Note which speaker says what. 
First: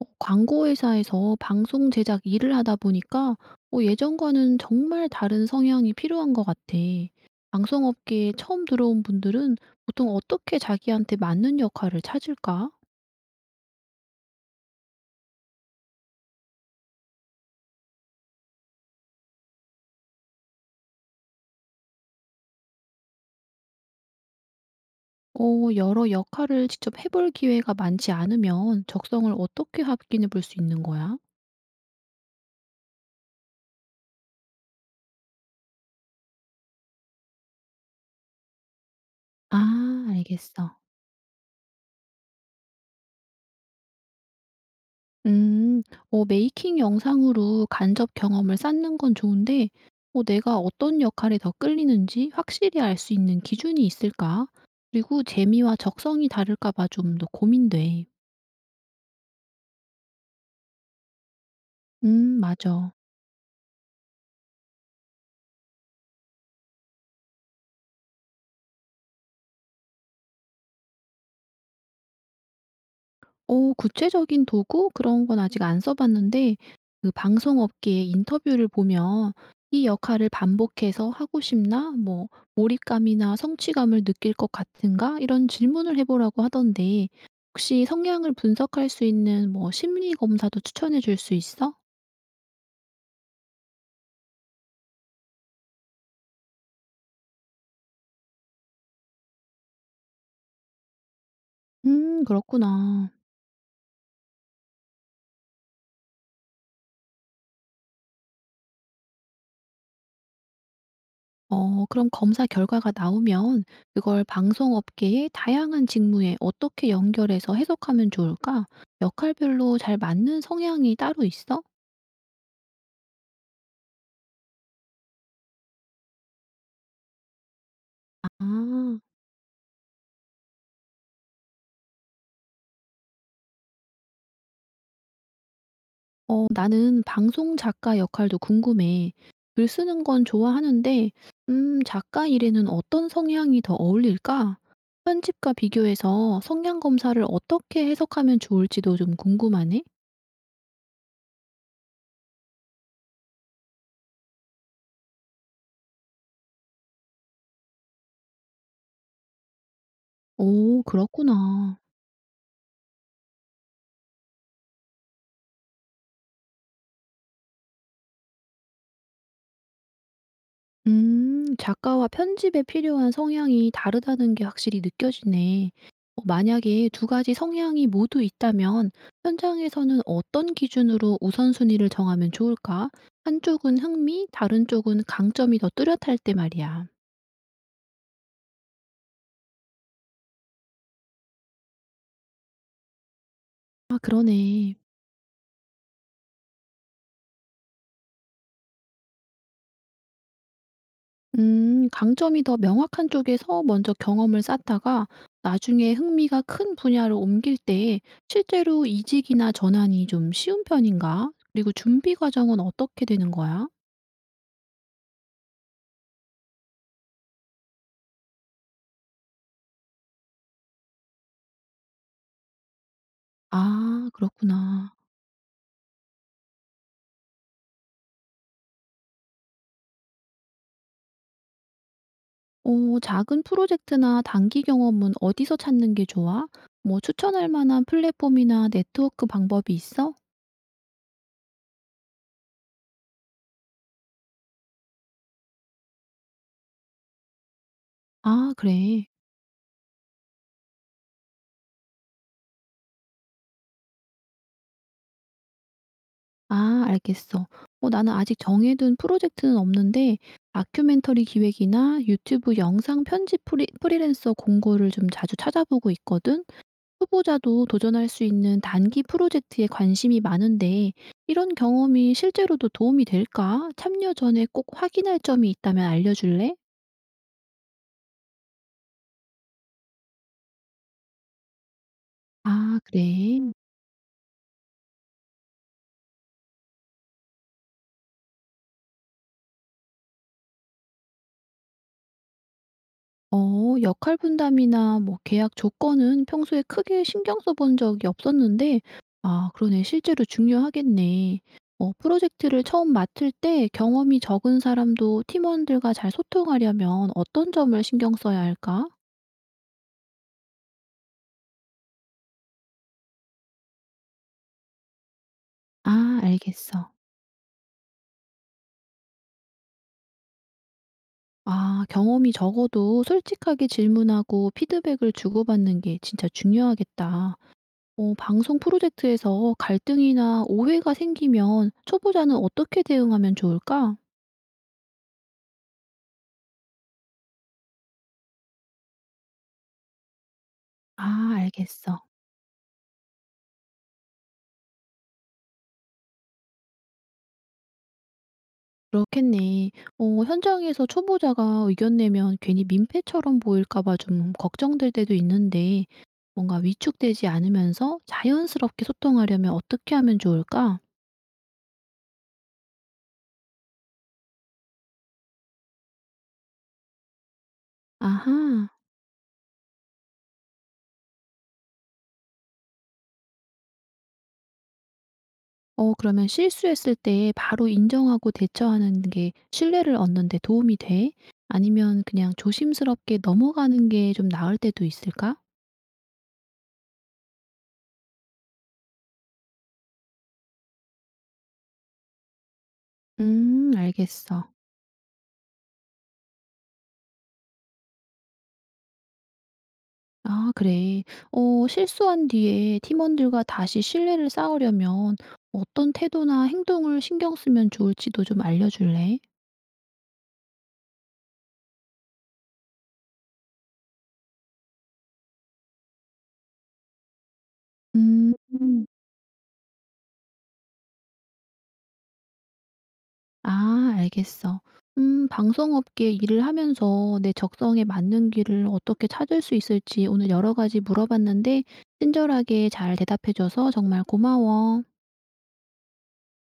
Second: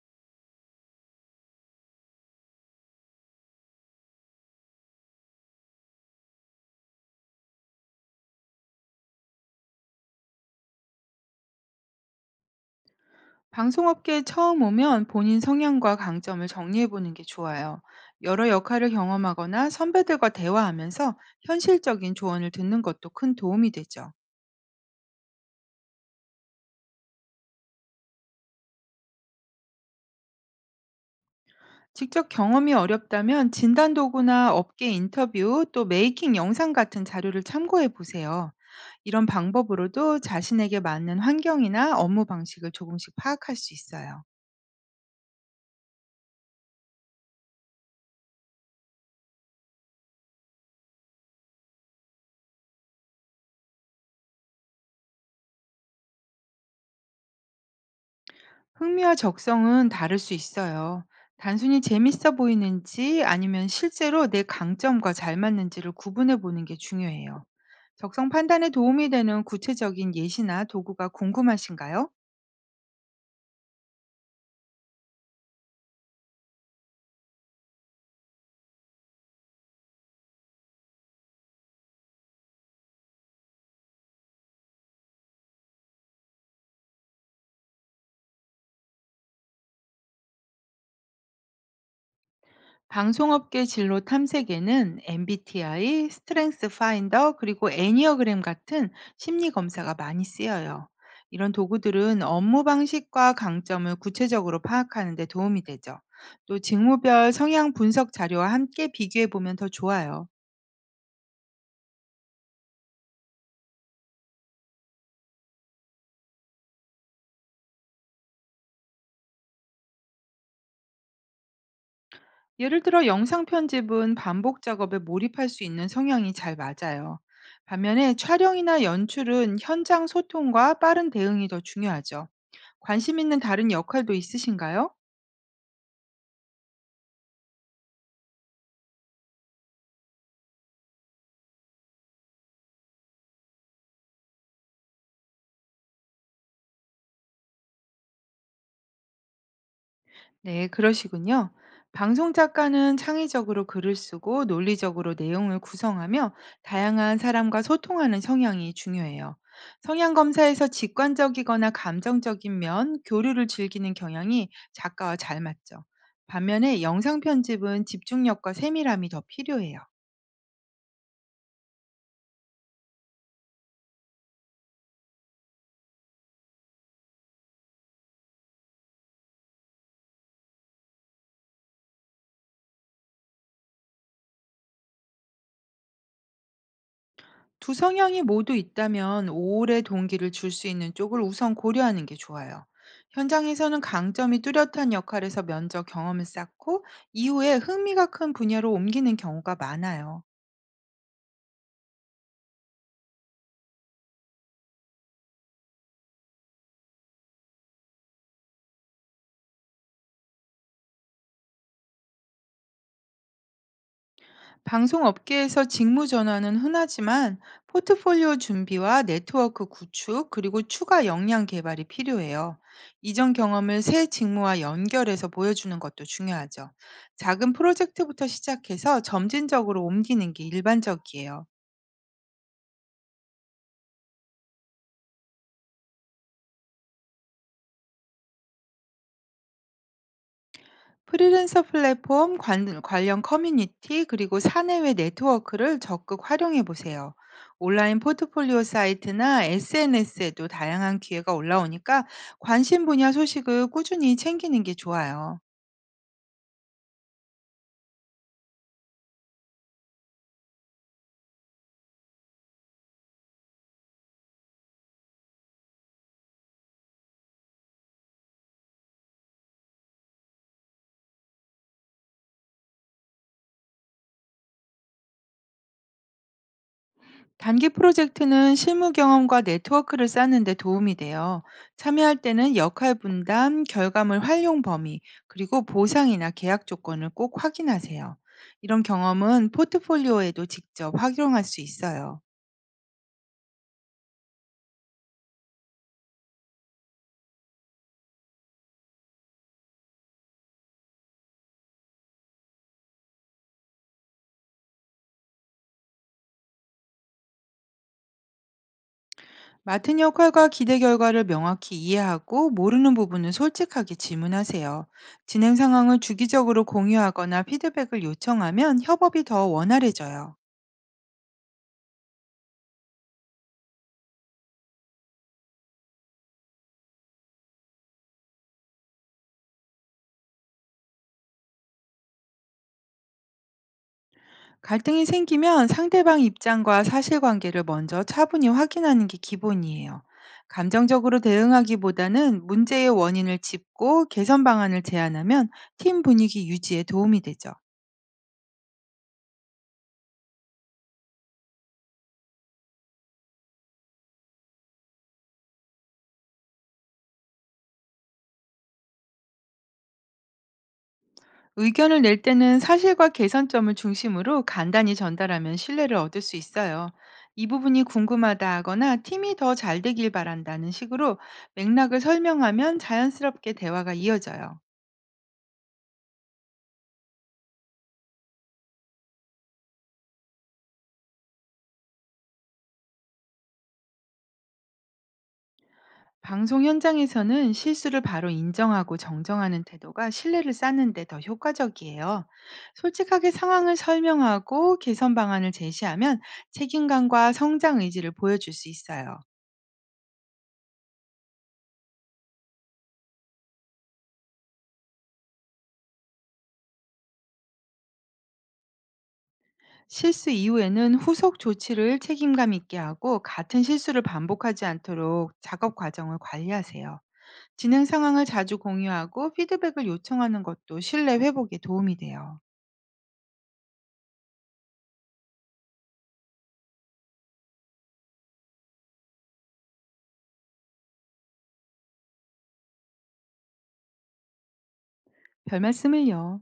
Speaker 1: 광고 회사에서 방송 제작 일을 하다 보니까 예전과는 정말 다른 성향이 필요한 것 같아. 방송업계에 처음 들어온 분들은 보통 어떻게 자기한테 맞는 역할을 찾을까?
Speaker 2: 방송업계에 처음 오면 본인 성향과 강점을 정리해 보는 게 좋아요. 여러 역할을 경험하거나 선배들과 대화하면서 현실적인 조언을 듣는 것도 큰 도움이 되죠.
Speaker 1: 어, 여러 역할을 직접 해볼 기회가 많지 않으면 적성을 어떻게 확인해 볼 수 있는 거야?
Speaker 2: 직접 경험이 어렵다면 진단 도구나 업계 인터뷰 또 메이킹 영상 같은 자료를 참고해 보세요. 이런
Speaker 1: 아,
Speaker 2: 방법으로도
Speaker 1: 알겠어.
Speaker 2: 자신에게 맞는 환경이나 업무 방식을 조금씩 파악할 수 있어요.
Speaker 1: 음. 메이킹 영상으로 간접 경험을 쌓는 건 좋은데 내가 어떤 역할에 더 끌리는지 확실히 알 수 있는 기준이 있을까? 그리고 재미와 적성이 다를까 봐 좀 더 고민돼.
Speaker 2: 흥미와 적성은 다를 수 있어요. 단순히 재밌어
Speaker 1: 음, 맞아.
Speaker 2: 보이는지 아니면 실제로 내 강점과 잘 맞는지를 구분해 보는 게 중요해요. 적성 판단에 도움이 되는 구체적인 예시나 도구가 궁금하신가요?
Speaker 1: 구체적인 도구 그런 건 아직 안 써 봤는데 그 방송업계의 인터뷰를 보면 "이 역할을 반복해서 하고 싶나?", 뭐 "몰입감이나 성취감을 느낄 것 같은가?" 이런 질문을 해 보라고 하던데 혹시 성향을 분석할 수 있는 뭐 심리 검사도 추천해 줄 수 있어?
Speaker 2: 방송업계 진로 탐색에는 MBTI, 스트렝스 파인더, 그리고 애니어그램 같은 심리 검사가 많이 쓰여요. 이런 도구들은
Speaker 1: 음,
Speaker 2: 업무
Speaker 1: 그렇구나.
Speaker 2: 방식과 강점을 구체적으로 파악하는 데 도움이 되죠. 또 직무별 성향 분석 자료와 함께 비교해 보면 더 좋아요.
Speaker 1: 그럼 검사 결과가 나오면 그걸 방송업계의 다양한 직무에 어떻게 연결해서 해석하면 좋을까? 역할별로 잘 맞는 성향이 따로 있어?
Speaker 2: 예를 들어 영상 편집은 반복 작업에 몰입할 수 있는 성향이 잘 맞아요. 반면에 촬영이나
Speaker 1: 아,
Speaker 2: 연출은 현장 소통과 빠른 대응이 더 중요하죠. 관심 있는 다른 역할도 있으신가요?
Speaker 1: 어, 나는 방송 작가 역할도 궁금해. 글 쓰는 건 좋아하는데, 작가 일에는 어떤 성향이 더 어울릴까? 편집과 비교해서 성향 검사를 어떻게 해석하면 좋을지도 좀 궁금하네?
Speaker 2: 네, 그러시군요. 방송 작가는 창의적으로 글을 쓰고 논리적으로 내용을 구성하며 다양한 사람과 소통하는 성향이 중요해요. 성향 검사에서
Speaker 1: 오,
Speaker 2: 직관적이거나
Speaker 1: 그렇구나.
Speaker 2: 감정적인 면, 교류를 즐기는 경향이 작가와 잘 맞죠. 반면에 영상 편집은 집중력과 세밀함이 더 필요해요.
Speaker 1: 음. 작가와 편집에 필요한 성향이 다르다는 게 확실히 느껴지네. 만약에 두 가지 성향이 모두 있다면 현장에서는 어떤 기준으로 우선순위를 정하면 좋을까? 한쪽은 흥미, 다른 쪽은 강점이 더 뚜렷할 때 말이야.
Speaker 2: 두 성향이 모두 있다면 오래 동기를 줄 수 있는 쪽을 우선 고려하는 게 좋아요. 현장에서는
Speaker 1: 아,
Speaker 2: 강점이
Speaker 1: 그러네.
Speaker 2: 뚜렷한 역할에서 면접 경험을 쌓고 이후에 흥미가 큰 분야로 옮기는 경우가 많아요.
Speaker 1: 음. 강점이 더 명확한 쪽에서 먼저 경험을 쌓다가 나중에 흥미가 큰 분야로 옮길 때 실제로 이직이나 전환이 좀 쉬운 편인가? 그리고 준비 과정은 어떻게 되는 거야?
Speaker 2: 방송 업계에서 직무 전환은 흔하지만 포트폴리오 준비와 네트워크 구축 그리고 추가 역량 개발이 필요해요. 이전 경험을 새
Speaker 1: 아,
Speaker 2: 직무와
Speaker 1: 그렇구나.
Speaker 2: 연결해서 보여주는 것도 중요하죠. 작은 프로젝트부터 시작해서 점진적으로 옮기는 게 일반적이에요.
Speaker 1: 작은 프로젝트나 단기 경험은 어디서 찾는 게 좋아? 뭐 추천할 만한 플랫폼이나 네트워크 방법이 있어?
Speaker 2: 프리랜서 플랫폼 관련 커뮤니티 그리고 사내외 네트워크를 적극 활용해 보세요. 온라인
Speaker 1: 아,
Speaker 2: 포트폴리오
Speaker 1: 그래.
Speaker 2: 사이트나 SNS에도 다양한 기회가 올라오니까 관심 분야 소식을 꾸준히 챙기는 게 좋아요.
Speaker 1: 아, 알겠어. 나는 아직 정해둔 프로젝트는 없는데 다큐멘터리 기획이나 유튜브 영상 편집 프리랜서 공고를 좀 자주 찾아보고 있거든. 초보자도 도전할 수 있는 단기 프로젝트에 관심이 많은데 이런 경험이 실제로도 도움이 될까? 참여 전에 꼭 확인할 점이 있다면 알려줄래?
Speaker 2: 단기 프로젝트는 실무 경험과 네트워크를 쌓는 데 도움이 돼요. 참여할 때는
Speaker 1: 아,
Speaker 2: 역할
Speaker 1: 그래.
Speaker 2: 분담, 결과물 활용 범위, 그리고 보상이나 계약 조건을 꼭 확인하세요. 이런 경험은 포트폴리오에도 직접 활용할 수 있어요.
Speaker 1: 어, 역할 분담이나 뭐 계약 조건은 평소에 크게 신경 써본 적이 없었는데, 아, 그러네. 실제로 중요하겠네. 어, 프로젝트를 처음 맡을 때 경험이 적은 사람도 팀원들과 잘 소통하려면 어떤 점을 신경 써야 할까?
Speaker 2: 맡은 역할과 기대 결과를 명확히 이해하고 모르는 부분은 솔직하게 질문하세요. 진행 상황을
Speaker 1: 아,
Speaker 2: 주기적으로
Speaker 1: 알겠어.
Speaker 2: 공유하거나 피드백을 요청하면 협업이 더 원활해져요.
Speaker 1: 아, 경험이 적어도 솔직하게 질문하고 피드백을 주고받는 게 진짜 중요하겠다. 방송 프로젝트에서 갈등이나 오해가 생기면 초보자는 어떻게 대응하면 좋을까?
Speaker 2: 갈등이 생기면 상대방 입장과 사실관계를 먼저 차분히 확인하는 게 기본이에요. 감정적으로
Speaker 1: 아, 알겠어.
Speaker 2: 대응하기보다는 문제의 원인을 짚고 개선 방안을 제안하면 팀 분위기 유지에 도움이 되죠.
Speaker 1: 그렇겠네. 현장에서 초보자가 의견 내면 괜히 민폐처럼 보일까 봐 좀 걱정될 때도 있는데 뭔가 위축되지 않으면서 자연스럽게 소통하려면 어떻게 하면 좋을까?
Speaker 2: 의견을 낼 때는 사실과 개선점을 중심으로 간단히 전달하면 신뢰를 얻을 수 있어요. 이 부분이 궁금하다
Speaker 1: 아하.
Speaker 2: 하거나 팀이 더 잘 되길 바란다는 식으로 맥락을 설명하면 자연스럽게 대화가 이어져요.
Speaker 1: 그러면 실수했을 때 바로 인정하고 대처하는 게 신뢰를 얻는 데 도움이 돼? 아니면 그냥 조심스럽게 넘어가는 게 좀 나을 때도 있을까?
Speaker 2: 방송 현장에서는 실수를 바로 인정하고 정정하는 태도가 신뢰를 쌓는데 더 효과적이에요. 솔직하게
Speaker 1: 음,
Speaker 2: 상황을
Speaker 1: 알겠어.
Speaker 2: 설명하고 개선 방안을 제시하면 책임감과 성장 의지를 보여줄 수 있어요.
Speaker 1: 아, 그래. 실수한 뒤에 팀원들과 다시 신뢰를 쌓으려면 어떤 태도나 행동을 신경 쓰면 좋을지도 좀 알려 줄래?
Speaker 2: 실수 이후에는 후속 조치를 책임감 있게 하고 같은 실수를 반복하지 않도록 작업 과정을 관리하세요. 진행 상황을
Speaker 1: 음.
Speaker 2: 자주 공유하고 피드백을 요청하는 것도 신뢰 회복에 도움이 돼요.
Speaker 1: 아, 알겠어. 음, 방송업계 일을 하면서 내 적성에 맞는 길을 어떻게 찾을 수 있을지 오늘 여러 가지 물어봤는데 친절하게 잘 대답해 줘서 정말 고마워.
Speaker 2: 별 말씀을요.